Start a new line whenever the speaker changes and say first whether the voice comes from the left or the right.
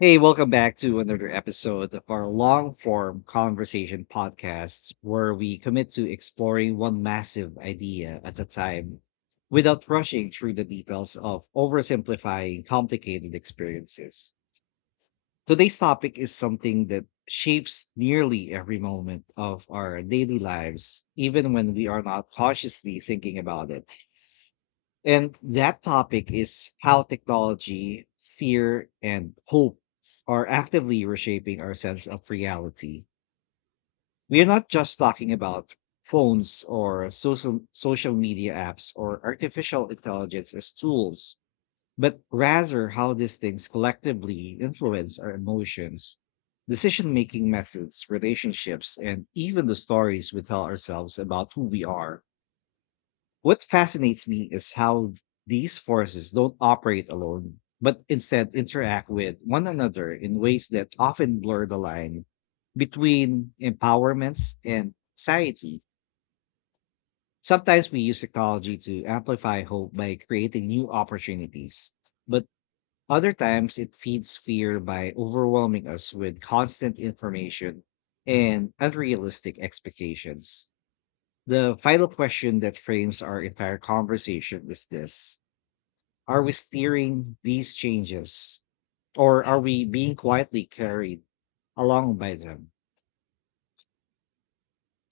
left: Hey, welcome back to another episode of our long form conversation podcasts where we commit to exploring one massive idea at a time without rushing through the details of oversimplifying complicated experiences. Today's topic is something that shapes nearly every moment of our daily lives, even when we are not consciously thinking about it, and that topic is how technology, fear, and hope are actively reshaping our sense of reality. We are not just talking about phones or social media apps or artificial intelligence as tools, but rather how these things collectively influence our emotions, decision making methods, relationships, and even the stories we tell ourselves about who we are. What fascinates me is how these forces don't operate alone, but instead interact with one another in ways that often blur the line between empowerments and anxiety. Sometimes we use technology to amplify hope by creating new opportunities, but other times it feeds fear by overwhelming us with constant information and unrealistic expectations. The final question that frames our entire conversation is this: are we steering these changes? Or are we being quietly carried along by them?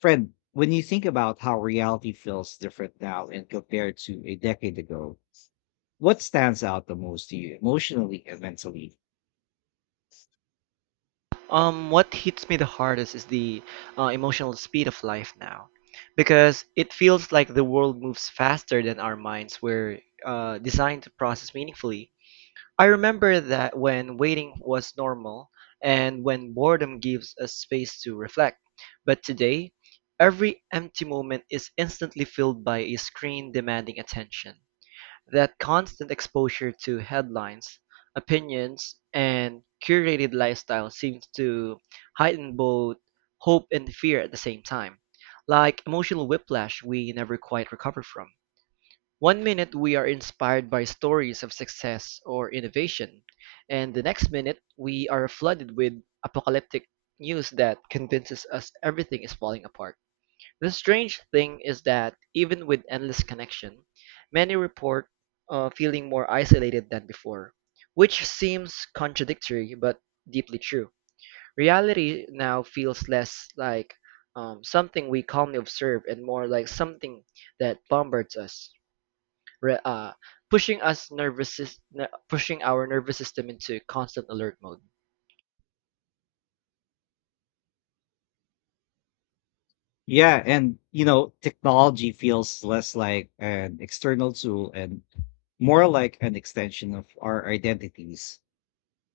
left: Fred, when you think about how reality feels different now and compared to a decade ago, what stands out the most to you emotionally and mentally?
right: What hits me the hardest is the emotional speed of life now, because it feels like the world moves faster than our minds were designed to process meaningfully. I remember that when waiting was normal and when boredom gives us space to reflect. But today, every empty moment is instantly filled by a screen demanding attention. That constant exposure to headlines, opinions, and curated lifestyle seems to heighten both hope and fear at the same time, like emotional whiplash we never quite recover from. One minute we are inspired by stories of success or innovation, and the next minute we are flooded with apocalyptic news that convinces us everything is falling apart. The strange thing is that even with endless connection, many report feeling more isolated than before, which seems contradictory but deeply true. Reality now feels less like something we calmly observe and more like something that bombards us, re- uh, pushing us pushing our nervous system into constant alert mode.
left: Yeah, and you know, technology feels less like an external tool and more like an extension of our identities,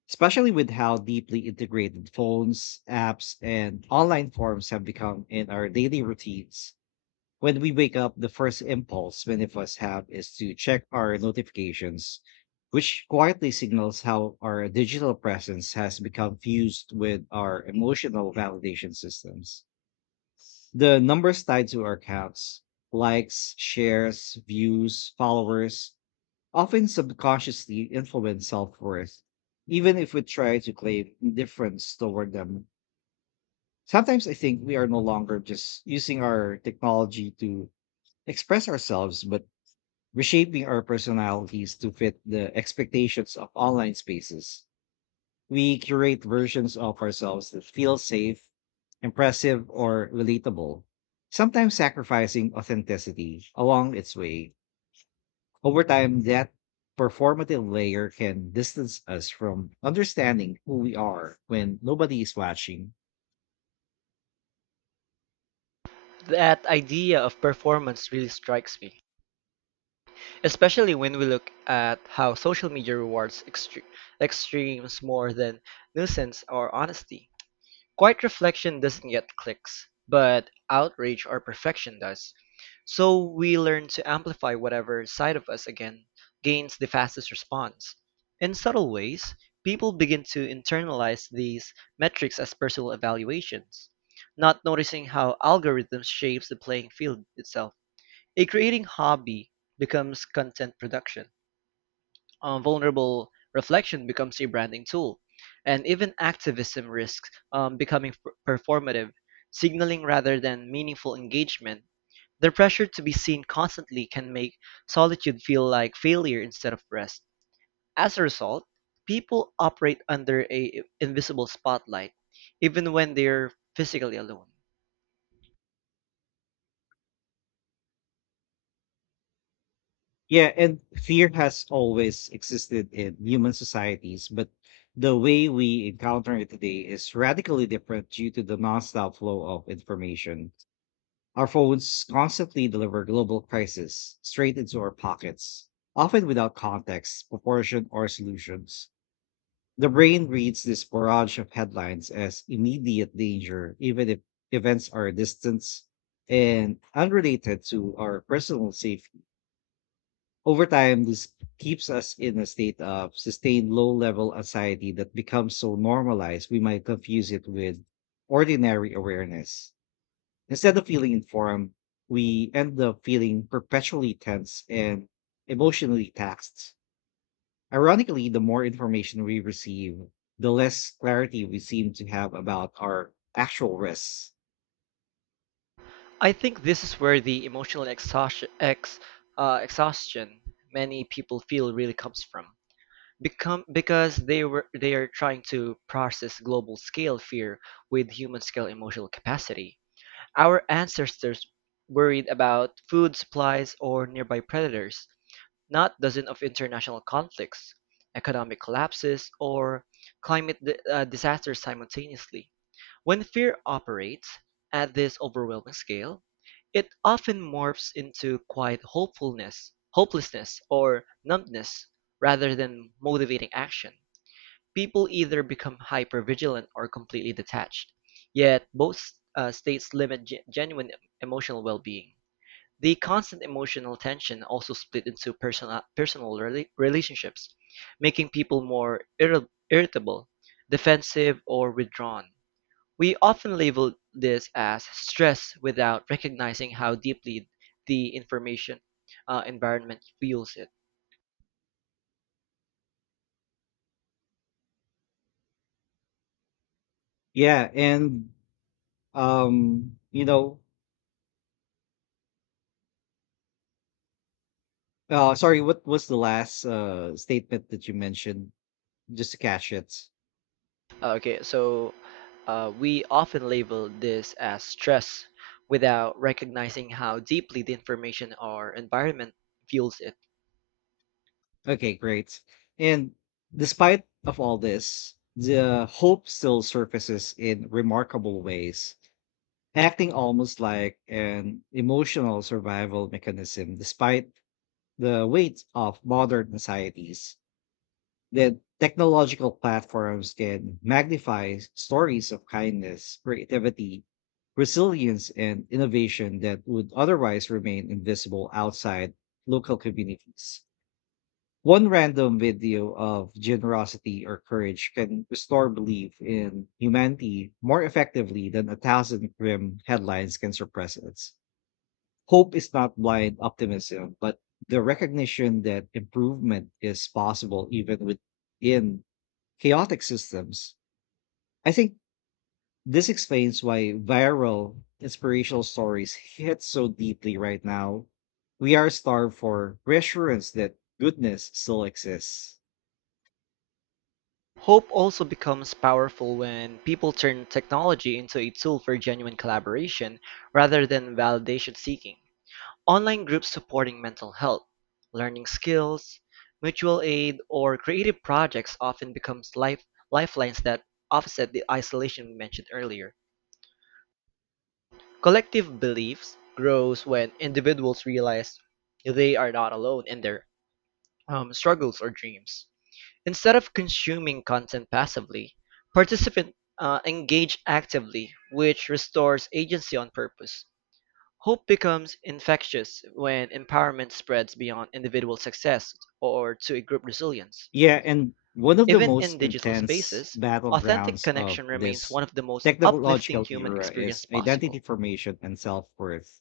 left: especially with how deeply integrated phones, apps, and online forums have become in our daily routines. When we wake up, the first impulse many of us have is to check our notifications, which quietly signals how our digital presence has become fused with our emotional validation systems. The numbers tied to our accounts, likes, shares, views, followers, often subconsciously influence self worth, even if we try to claim indifference toward them. Sometimes I think we are no longer just using our technology to express ourselves, but reshaping our personalities to fit the expectations of online spaces. We curate versions of ourselves that feel safe, impressive, or relatable, sometimes sacrificing authenticity along its way. Over time, that performative layer can distance us from understanding who we are when nobody is watching.
right: That idea of performance really strikes me, especially when we look at how social media rewards extremes more than nuisance or honesty. Quiet reflection doesn't get clicks, but outrage or perfection does. So we learn to amplify whatever side of us again gains the fastest response. In subtle ways, people begin to internalize these metrics as personal evaluations, not noticing how algorithms shapes the playing field itself. A creating hobby becomes content production, vulnerable reflection becomes a branding tool, and even activism risks becoming performative, signaling rather than meaningful engagement. The pressure to be seen constantly can make solitude feel like failure instead of rest. As a result, people operate under a invisible spotlight, even when they're physically alone.
left: Yeah, and fear has always existed in human societies, but the way we encounter it today is radically different due to the nonstop flow of information. Our phones constantly deliver global crisis straight into our pockets, often without context, proportion, or solutions. The brain reads this barrage of headlines as immediate danger, even if events are distant and unrelated to our personal safety. Over time, this keeps us in a state of sustained low level anxiety that becomes so normalized we might confuse it with ordinary awareness. Instead of feeling informed, we end up feeling perpetually tense and emotionally taxed. Ironically, the more information we receive, the less clarity we seem to have about our actual risks.
right: I think this is where the exhaustion many people feel really comes from. Become because they were they are trying to process global scale fear with human scale emotional capacity. Our ancestors worried about food supplies or nearby predators, not dozens of international conflicts, economic collapses, or disasters simultaneously. When fear operates at this overwhelming scale, it often morphs into quiet hopelessness, or numbness rather than motivating action. People either become hypervigilant or completely detached, yet both states limit genuine emotional well being. The constant emotional tension also split into personal relationships, making people more irritable, defensive, or withdrawn. We often label this as stress without recognizing how deeply the information environment fuels it.
left: Yeah, and you know, sorry, what was the last statement that you mentioned? Just to catch it.
right: Okay, so we often label this as stress without recognizing how deeply the information or environment fuels it.
left: Okay, great. And despite of all this, the hope still surfaces in remarkable ways, acting almost like an emotional survival mechanism, despite the weight of modern societies. That technological platforms can magnify stories of kindness, creativity, resilience, and innovation that would otherwise remain invisible outside local communities. One random video of generosity or courage can restore belief in humanity more effectively than a thousand grim headlines can suppress it. Hope is not blind optimism, but the recognition that improvement is possible even within chaotic systems. I think this explains why viral inspirational stories hit so deeply right now. We are starved for reassurance that goodness still exists.
right: Hope also becomes powerful when people turn technology into a tool for genuine collaboration rather than validation seeking. Online groups supporting mental health, learning skills, mutual aid, or creative projects often becomes lifelines that offset the isolation we mentioned earlier. Collective beliefs grows when individuals realize they are not alone in their struggles or dreams. Instead of consuming content passively, participants engage actively, which restores agency on purpose. Hope becomes infectious when empowerment spreads beyond individual success or to a group resilience.
left: Yeah, and one of the
right: Even in
left: most
right: digital
left: intense
right: spaces, authentic
left: battlegrounds of
right: connection remains
left: this
right: one of the most uplifting
left: technological
right: human
left: era
right: experience
left: is identity
right: possible.
left: formation and self worth,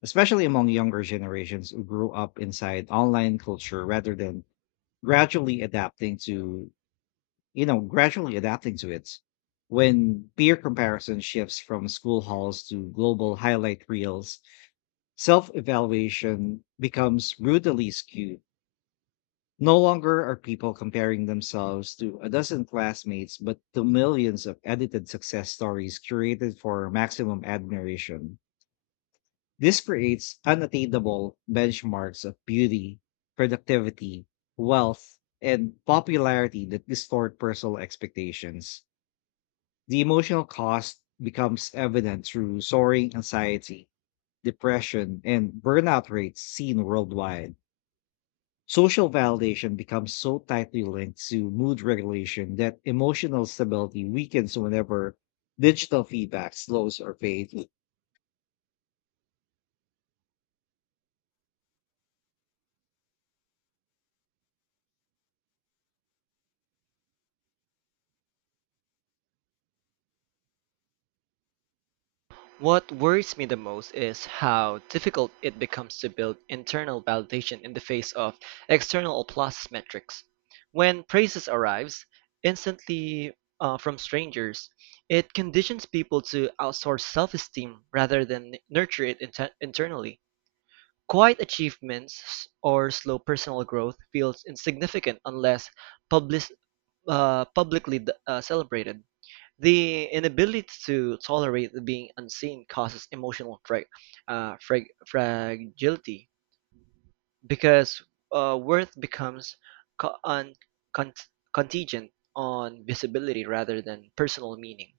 left: especially among younger generations who grew up inside online culture rather than gradually adapting to gradually adapting to it. When peer comparison shifts from school halls to global highlight reels, self evaluation becomes brutally skewed. No longer are people comparing themselves to a dozen classmates, but to millions of edited success stories curated for maximum admiration. This creates unattainable benchmarks of beauty, productivity, wealth, and popularity that distort personal expectations. The emotional cost becomes evident through soaring anxiety, depression, and burnout rates seen worldwide. Social validation becomes so tightly linked to mood regulation that emotional stability weakens whenever digital feedback slows or fades.
right: What worries me the most is how difficult it becomes to build internal validation in the face of external applause metrics. When praises arrives instantly from strangers, it conditions people to outsource self-esteem rather than nurture it internally. Quiet achievements or slow personal growth feels insignificant unless publis- publicly celebrated. The inability to tolerate being unseen causes emotional fragility because worth becomes co- un- con- contingent on visibility rather than personal meaning.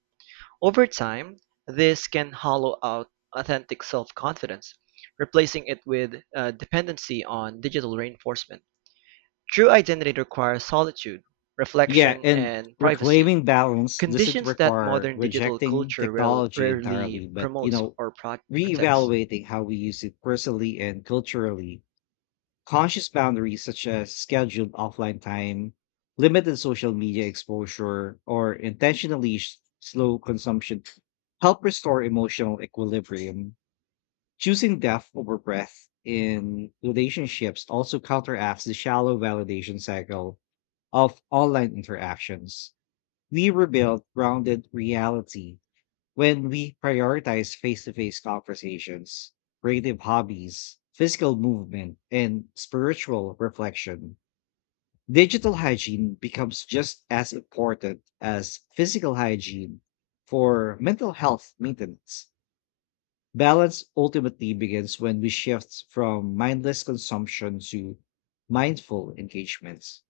right: Over time, this can hollow out authentic self confidence, replacing it with dependency on digital reinforcement. True identity requires solitude,
left: Yeah,
right: reflection,
left: and
right: and privacy,
left: reclaiming balance doesn't
right: conditions that
left: require
right: modern digital
left: rejecting
right: culture
left: technology
right: rarely
left: entirely, but you
right: promotes
left: know,
right: or protects.
left: reevaluating how we use it personally and culturally. Conscious boundaries such as scheduled offline time, limited social media exposure, or intentionally slow consumption help restore emotional equilibrium. Choosing depth over breadth in relationships also counteracts the shallow validation cycle of online interactions. We rebuild grounded reality when we prioritize face to face conversations, creative hobbies, physical movement, and spiritual reflection. Digital hygiene becomes just as important as physical hygiene for mental health maintenance. Balance ultimately begins when we shift from mindless consumption to mindful engagements.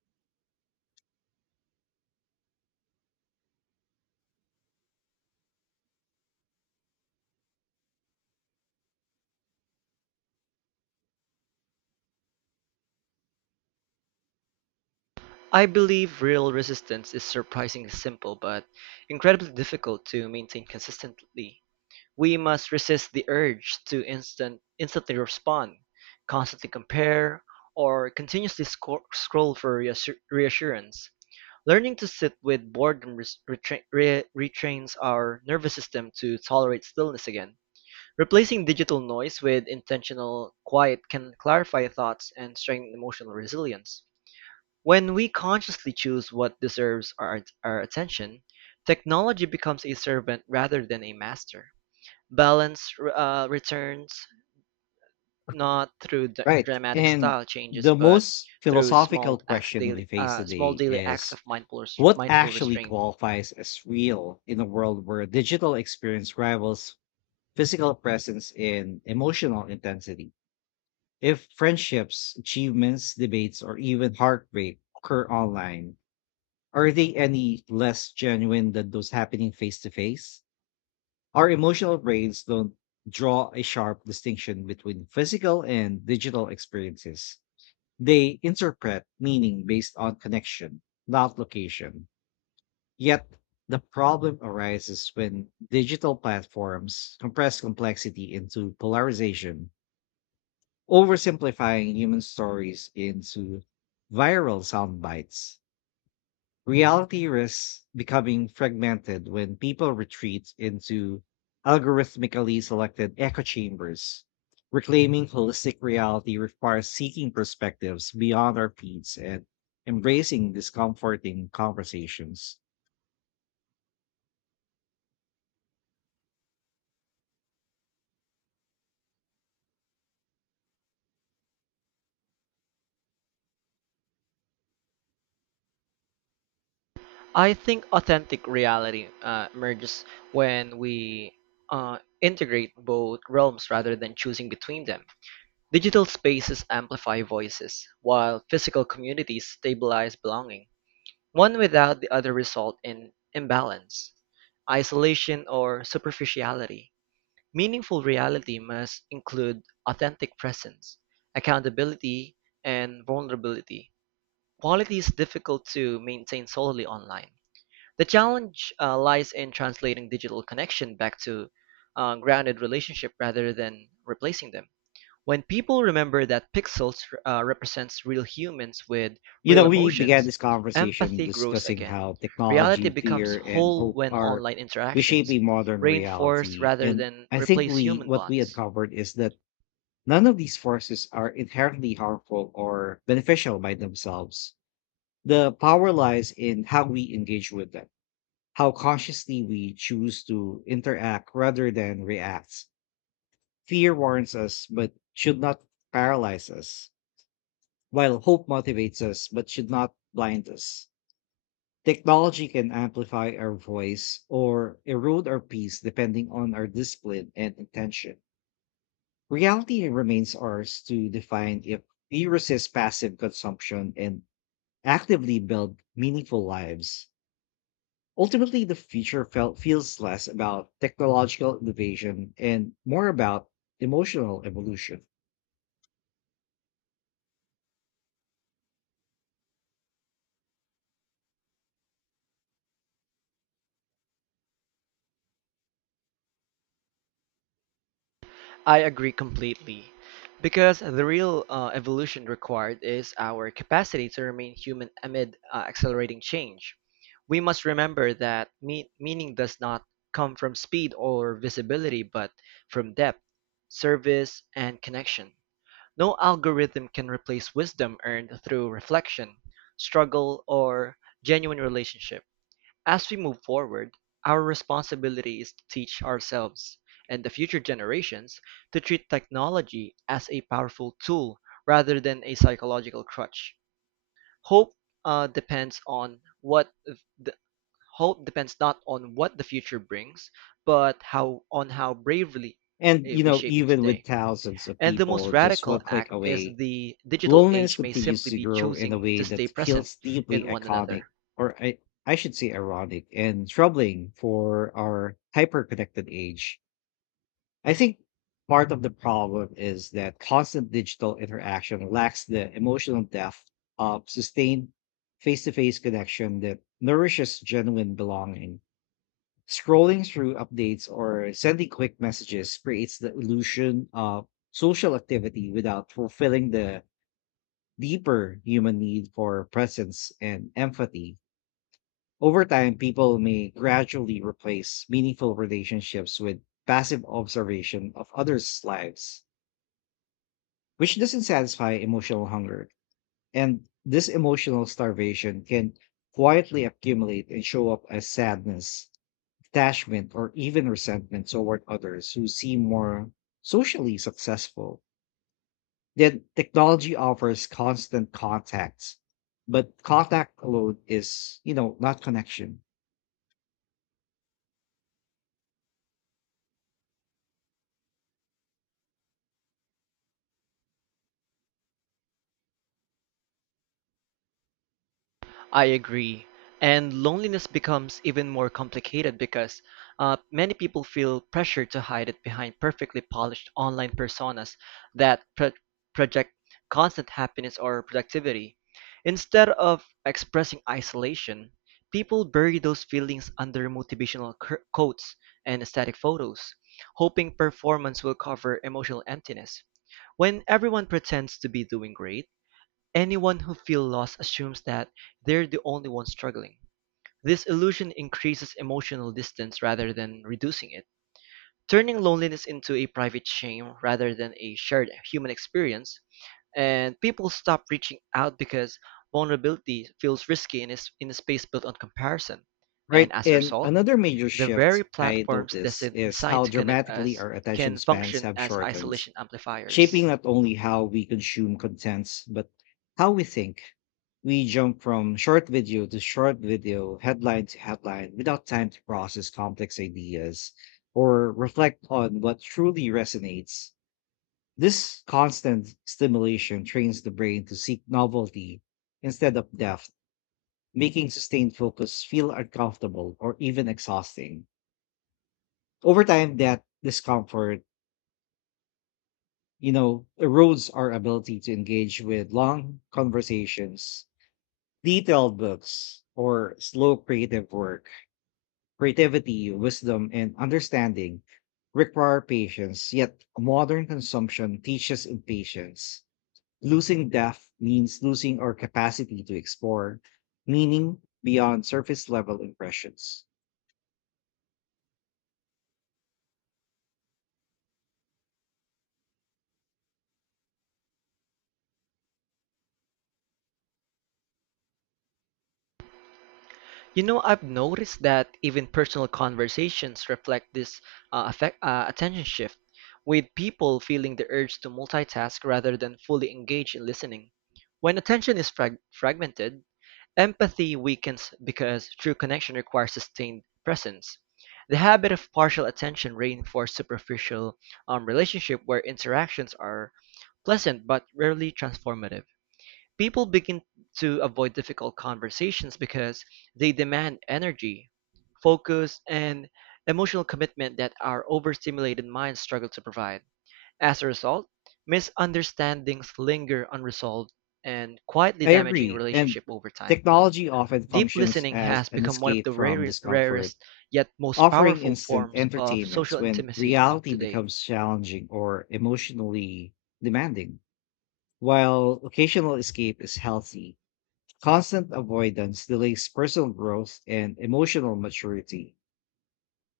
right: I believe real resistance is surprisingly simple but incredibly difficult to maintain consistently. We must resist the urge to instantly respond, constantly compare, or continuously scroll for reassurance. Learning to sit with boredom retrains our nervous system to tolerate stillness again. Replacing digital noise with intentional quiet can clarify thoughts and strengthen emotional resilience. When we consciously choose what deserves our attention, technology becomes a servant rather than a master. Balance returns not through
left: Right.
right: dramatic
left: And
right: style changes,
left: the
right: but
left: most
right: through
left: philosophical question we face
right: small
left: today
right: daily acts
left: is
right: of
left: what
right: mindful
left: actually
right: restraint.
left: qualifies as real in a world where digital experience rivals physical presence in emotional intensity? If friendships, achievements, debates, or even heart rate occur online, are they any less genuine than those happening face to face? Our emotional brains don't draw a sharp distinction between physical and digital experiences. They interpret meaning based on connection, not location. Yet, the problem arises when digital platforms compress complexity into polarization, oversimplifying human stories into viral sound bites. Reality risks becoming fragmented when people retreat into algorithmically selected echo chambers. Reclaiming holistic reality requires seeking perspectives beyond our feeds and embracing discomforting conversations.
right: I think authentic reality emerges when we integrate both realms rather than choosing between them. Digital spaces amplify voices, while physical communities stabilize belonging. One without the other result in imbalance, isolation, or superficiality. Meaningful reality must include authentic presence, accountability, and vulnerability, qualities difficult to maintain solely online. The challenge lies in translating digital connection back to grounded relationship rather than replacing them. When people remember that pixels represents real humans with
left: You
right: real
left: know, we began
right: emotions,
left: this conversation
right: empathy grows
left: discussing
right: again.
left: how
right: Reality
left: technology,
right: becomes
left: fear, and
right: whole
left: hope
right: when
left: are
right: online interactions
left: reshaping modern
right: reinforce
left: reality.
right: rather
left: And
right: than
left: I think
right: replace
left: we
right: human
left: what we
right: bonds.
left: uncovered is that none of these forces are inherently harmful or beneficial by themselves. The power lies in how we engage with them, how consciously we choose to interact rather than react. Fear warns us, but should not paralyze us, while hope motivates us, but should not blind us. Technology can amplify our voice or erode our peace depending on our discipline and intention. Reality remains ours to define if we resist passive consumption and actively build meaningful lives. Ultimately, the future felt feels less about technological innovation and more about emotional evolution.
right: I agree completely. Because the real evolution required is our capacity to remain human amid accelerating change. We must remember that meaning does not come from speed or visibility, but from depth, service, and connection. No algorithm can replace wisdom earned through reflection, struggle, or genuine relationship. As we move forward, our responsibility is to teach ourselves and the future generations to treat technology as a powerful tool rather than a psychological crutch. Hope uh, depends on what the, Hope depends not on what the future brings, but how on how bravely
left: And you
right: we
left: know,
right: shape it
left: even with
right: today.
left: thousands of
right: And the most
left: people just
right: radical
left: one click
right: act is
left: away,
right: the digital
left: loneliness
right: age may
left: continues
right: simply
left: to
right: be
left: grow in a
right: choosing
left: way
right: to stay
left: that
right: present
left: feels deeply
right: in one
left: iconic,
right: another.
left: or I, I should say ironic and troubling for our hyper-connected age. I think part of the problem is that constant digital interaction lacks the emotional depth of sustained face to face connection that nourishes genuine belonging. Scrolling through updates or sending quick messages creates the illusion of social activity without fulfilling the deeper human need for presence and empathy. Over time, people may gradually replace meaningful relationships with passive observation of others' lives, which doesn't satisfy emotional hunger. And this emotional starvation can quietly accumulate and show up as sadness, detachment, or even resentment toward others who seem more socially successful. Then technology offers constant contacts, but contact alone is, you know, not connection.
right: I agree. And loneliness becomes even more complicated because many people feel pressure to hide it behind perfectly polished online personas that project constant happiness or productivity. Instead of expressing isolation, people bury those feelings under motivational quotes and aesthetic photos, hoping performance will cover emotional emptiness. When everyone pretends to be doing great, anyone who feels lost assumes that they're the only one struggling. This illusion increases emotional distance rather than reducing it, turning loneliness into a private shame rather than a shared human experience. And people stop reaching out because vulnerability feels risky in in a space built on comparison. And
left: Right.
right: as a
left: And
right: result,
left: another major
right: the very
left: shift I
right: platforms
left: notice is
right: designed
left: how
right: to connect
left: dramatically
right: us
left: our attention
right: can
left: spans
right: function
left: have
right: as
left: shortened,
right: isolation amplifiers.
left: shaping not only how we consume contents, but how we think. We jump from short video to short video, headline to headline, without time to process complex ideas or reflect on what truly resonates. This constant stimulation trains the brain to seek novelty instead of depth, making sustained focus feel uncomfortable or even exhausting. Over time, that discomfort, you know, erodes our ability to engage with long conversations, detailed books, or slow creative work. Creativity, wisdom, and understanding require patience, yet modern consumption teaches impatience. Losing depth means losing our capacity to explore meaning beyond surface level impressions.
right: You know, I've noticed that even personal conversations reflect this attention shift, with people feeling the urge to multitask rather than fully engage in listening. When attention is fragmented, empathy weakens because true connection requires sustained presence. The habit of partial attention reinforces superficial relationship where interactions are pleasant but rarely transformative. People begin to avoid difficult conversations because they demand energy, focus, and emotional commitment that our overstimulated minds struggle to provide. As a result, misunderstandings linger unresolved and quietly
left: I
right: damaging
left: agree. And
right: relationship over time.
left: technology often
right: Deep
left: functions
right: listening
left: as
right: has
left: an
right: become one of the
left: escape from discomfort,
right: rarest yet most
left: offering
right: powerful
left: instant
right: forms of
left: entertainments
right: social
left: when
right: intimacy
left: reality
right: today.
left: becomes challenging or emotionally demanding. While occasional escape is healthy, constant avoidance delays personal growth and emotional maturity.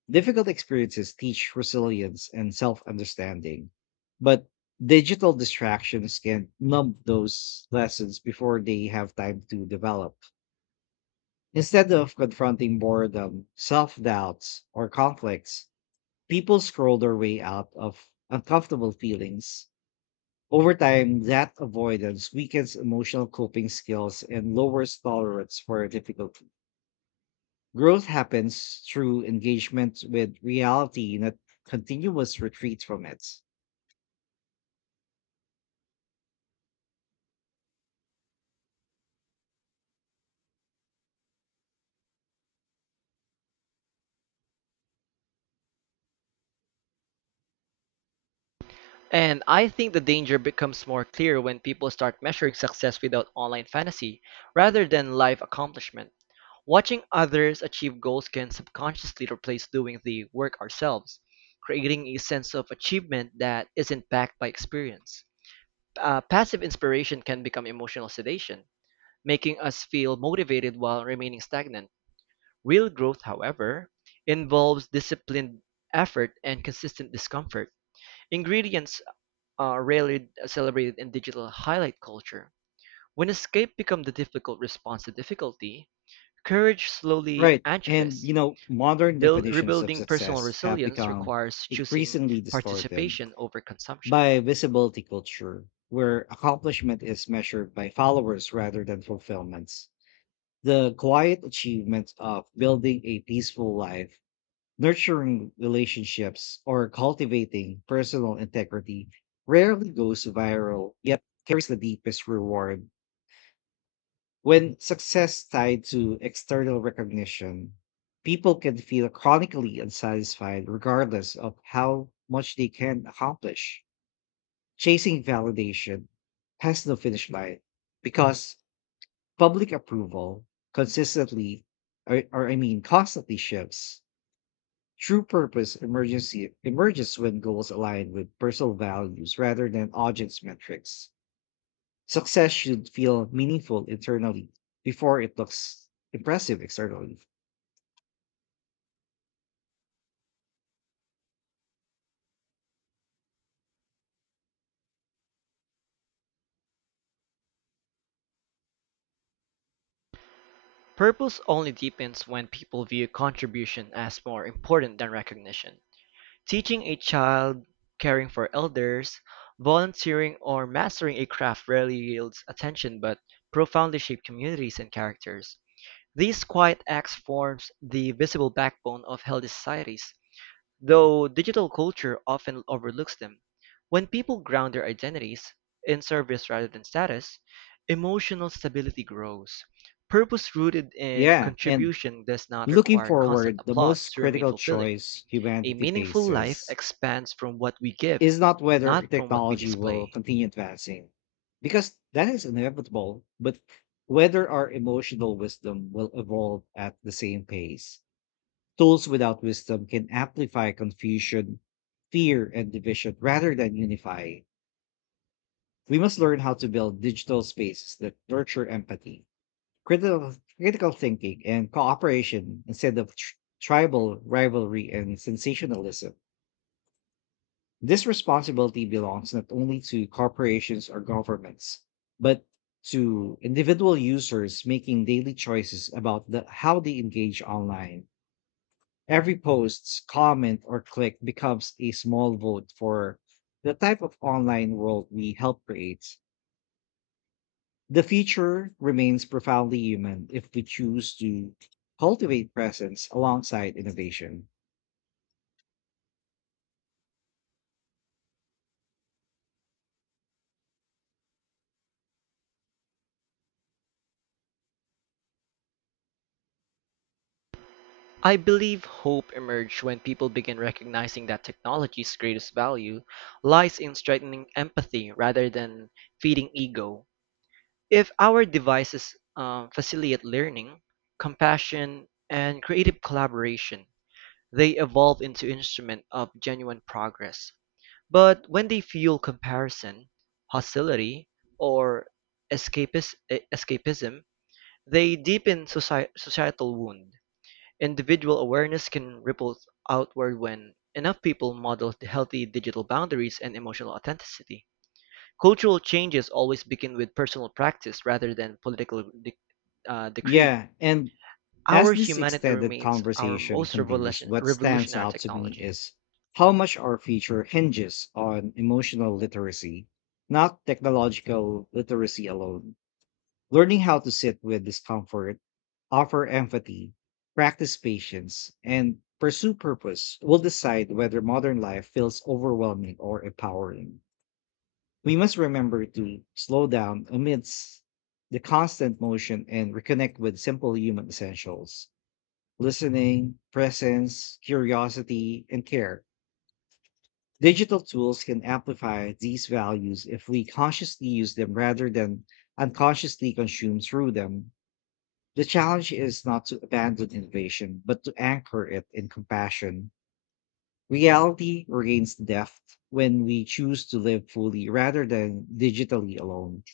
left: Difficult experiences teach resilience and self understanding, but digital distractions can numb those lessons before they have time to develop. Instead of confronting boredom, self doubts, or conflicts, people scroll their way out of uncomfortable feelings. Over time, that avoidance weakens emotional coping skills and lowers tolerance for difficulty. Growth happens through engagement with reality, not continuous retreat from it.
right: And I think the danger becomes more clear when people start measuring success without online fantasy rather than life accomplishment. Watching others achieve goals can subconsciously replace doing the work ourselves, creating a sense of achievement that isn't backed by experience. Passive inspiration can become emotional sedation, making us feel motivated while remaining stagnant. Real growth, however, involves disciplined effort and consistent discomfort. Ingredients are rarely celebrated in digital highlight culture. When escape becomes the difficult response to difficulty, courage slowly
left: Right. And,
right: atrophies.
left: you know, modern definitions of
right: Rebuilding personal
left: success have
right: resilience
left: become
right: requires choosing
left: increasingly distorted
right: participation over consumption.
left: by visibility culture, where accomplishment is measured by followers rather than fulfillments. The quiet achievement of building a peaceful life, nurturing relationships, or cultivating personal integrity rarely goes viral, yet carries the deepest reward. When success tied to external recognition, people can feel chronically unsatisfied regardless of how much they can accomplish. Chasing validation has no finish line because public approval consistently or I mean constantly shifts. True purpose emergency emerges when goals align with personal values rather than audience metrics. Success should feel meaningful internally before it looks impressive externally.
right: Purpose only deepens when people view contribution as more important than recognition. Teaching a child, caring for elders, volunteering, or mastering a craft rarely yields attention but profoundly shape communities and characters. These quiet acts forms the visible backbone of healthy societies, though digital culture often overlooks them. When people ground their identities in service rather than status, emotional stability grows. Purpose rooted in
left: Yeah, and
right: contribution does not
left: looking
right: require constant
left: forward, the
right: applause
left: most
right: to remain
left: critical
right: fulfilling.
left: choice
right: A
left: humanity
right: meaningful life
left: faces
right: expands from what we give,
left: is not whether
right: not from what we
left: technology will
right: display.
left: continue advancing, because that is inevitable, but whether our emotional wisdom will evolve at the same pace. Tools without wisdom can amplify confusion, fear, and division rather than unify. We must learn how to build digital spaces that nurture empathy, critical thinking, and cooperation instead of tribal rivalry and sensationalism. This responsibility belongs not only to corporations or governments, but to individual users making daily choices about how they engage online. Every post, comment, or click becomes a small vote for the type of online world we help create. The future remains profoundly human if we choose to cultivate presence alongside innovation.
right: I believe hope emerged when people begin recognizing that technology's greatest value lies in strengthening empathy rather than feeding ego. If our devices facilitate learning, compassion, and creative collaboration, they evolve into instruments of genuine progress. But when they fuel comparison, hostility, or escapism, they deepen societal wound; individual awareness can ripple outward when enough people model healthy digital boundaries and emotional authenticity. Cultural changes always begin with personal practice rather than decree.
left: Yeah, and
right: Our
left: as this
right: humanity
left: extended
right: remains our
left: conversation
right: most
left: continues, what stands
right: revolutionary
left: out to me
right: technology.
left: is how much our future hinges on emotional literacy, not technological literacy alone. Learning how to sit with discomfort, offer empathy, practice patience, and pursue purpose will decide whether modern life feels overwhelming or empowering. We must remember to slow down amidst the constant motion and reconnect with simple human essentials: listening, presence, curiosity, and care. Digital tools can amplify these values if we consciously use them rather than unconsciously consume through them. The challenge is not to abandon innovation, but to anchor it in compassion. Reality regains depth when we choose to live fully rather than digitally alone.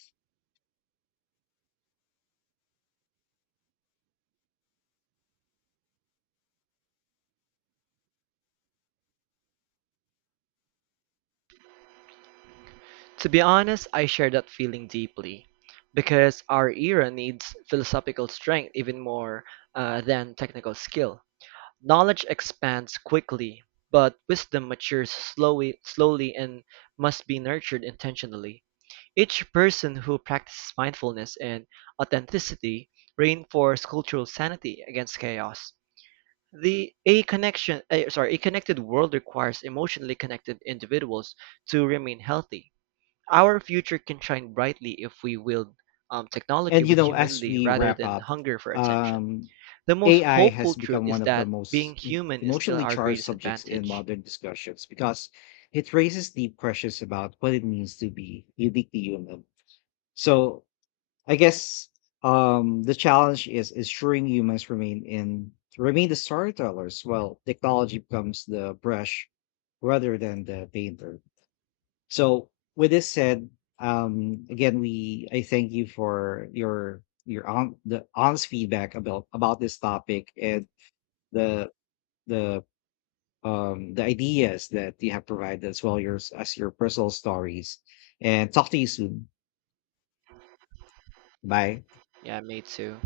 right: To be honest, I share that feeling deeply because our era needs philosophical strength even more than technical skill. Knowledge expands quickly, but wisdom matures slowly and must be nurtured intentionally. Each person who practices mindfulness and authenticity reinforces cultural sanity against chaos. The a connection, eh, sorry, a connected world requires emotionally connected individuals to remain healthy. Our future can shine brightly if we wield technology
left: And you
right: with
left: know, as
right: humility
left: we
right: rather
left: wrap
right: than
left: up,
right: hunger for attention.
left: um,
right: The most
left: AI
right: hopeful
left: has
right: truth
left: become
right: is
left: one of the
right: that being
left: most
right: human is still
left: emotionally
right: our
left: charged
right: greatest
left: subjects in
right: advantage.
left: modern discussions because it raises deep questions about what it means to be uniquely human. So I guess the challenge is ensuring humans remain the storytellers while technology becomes the brush rather than the painter. So with this said, again, we I thank you for your on the honest feedback about this topic and the the the ideas that you have provided as well yours as your personal stories. And talk to you soon. Bye.
right: Yeah, me too.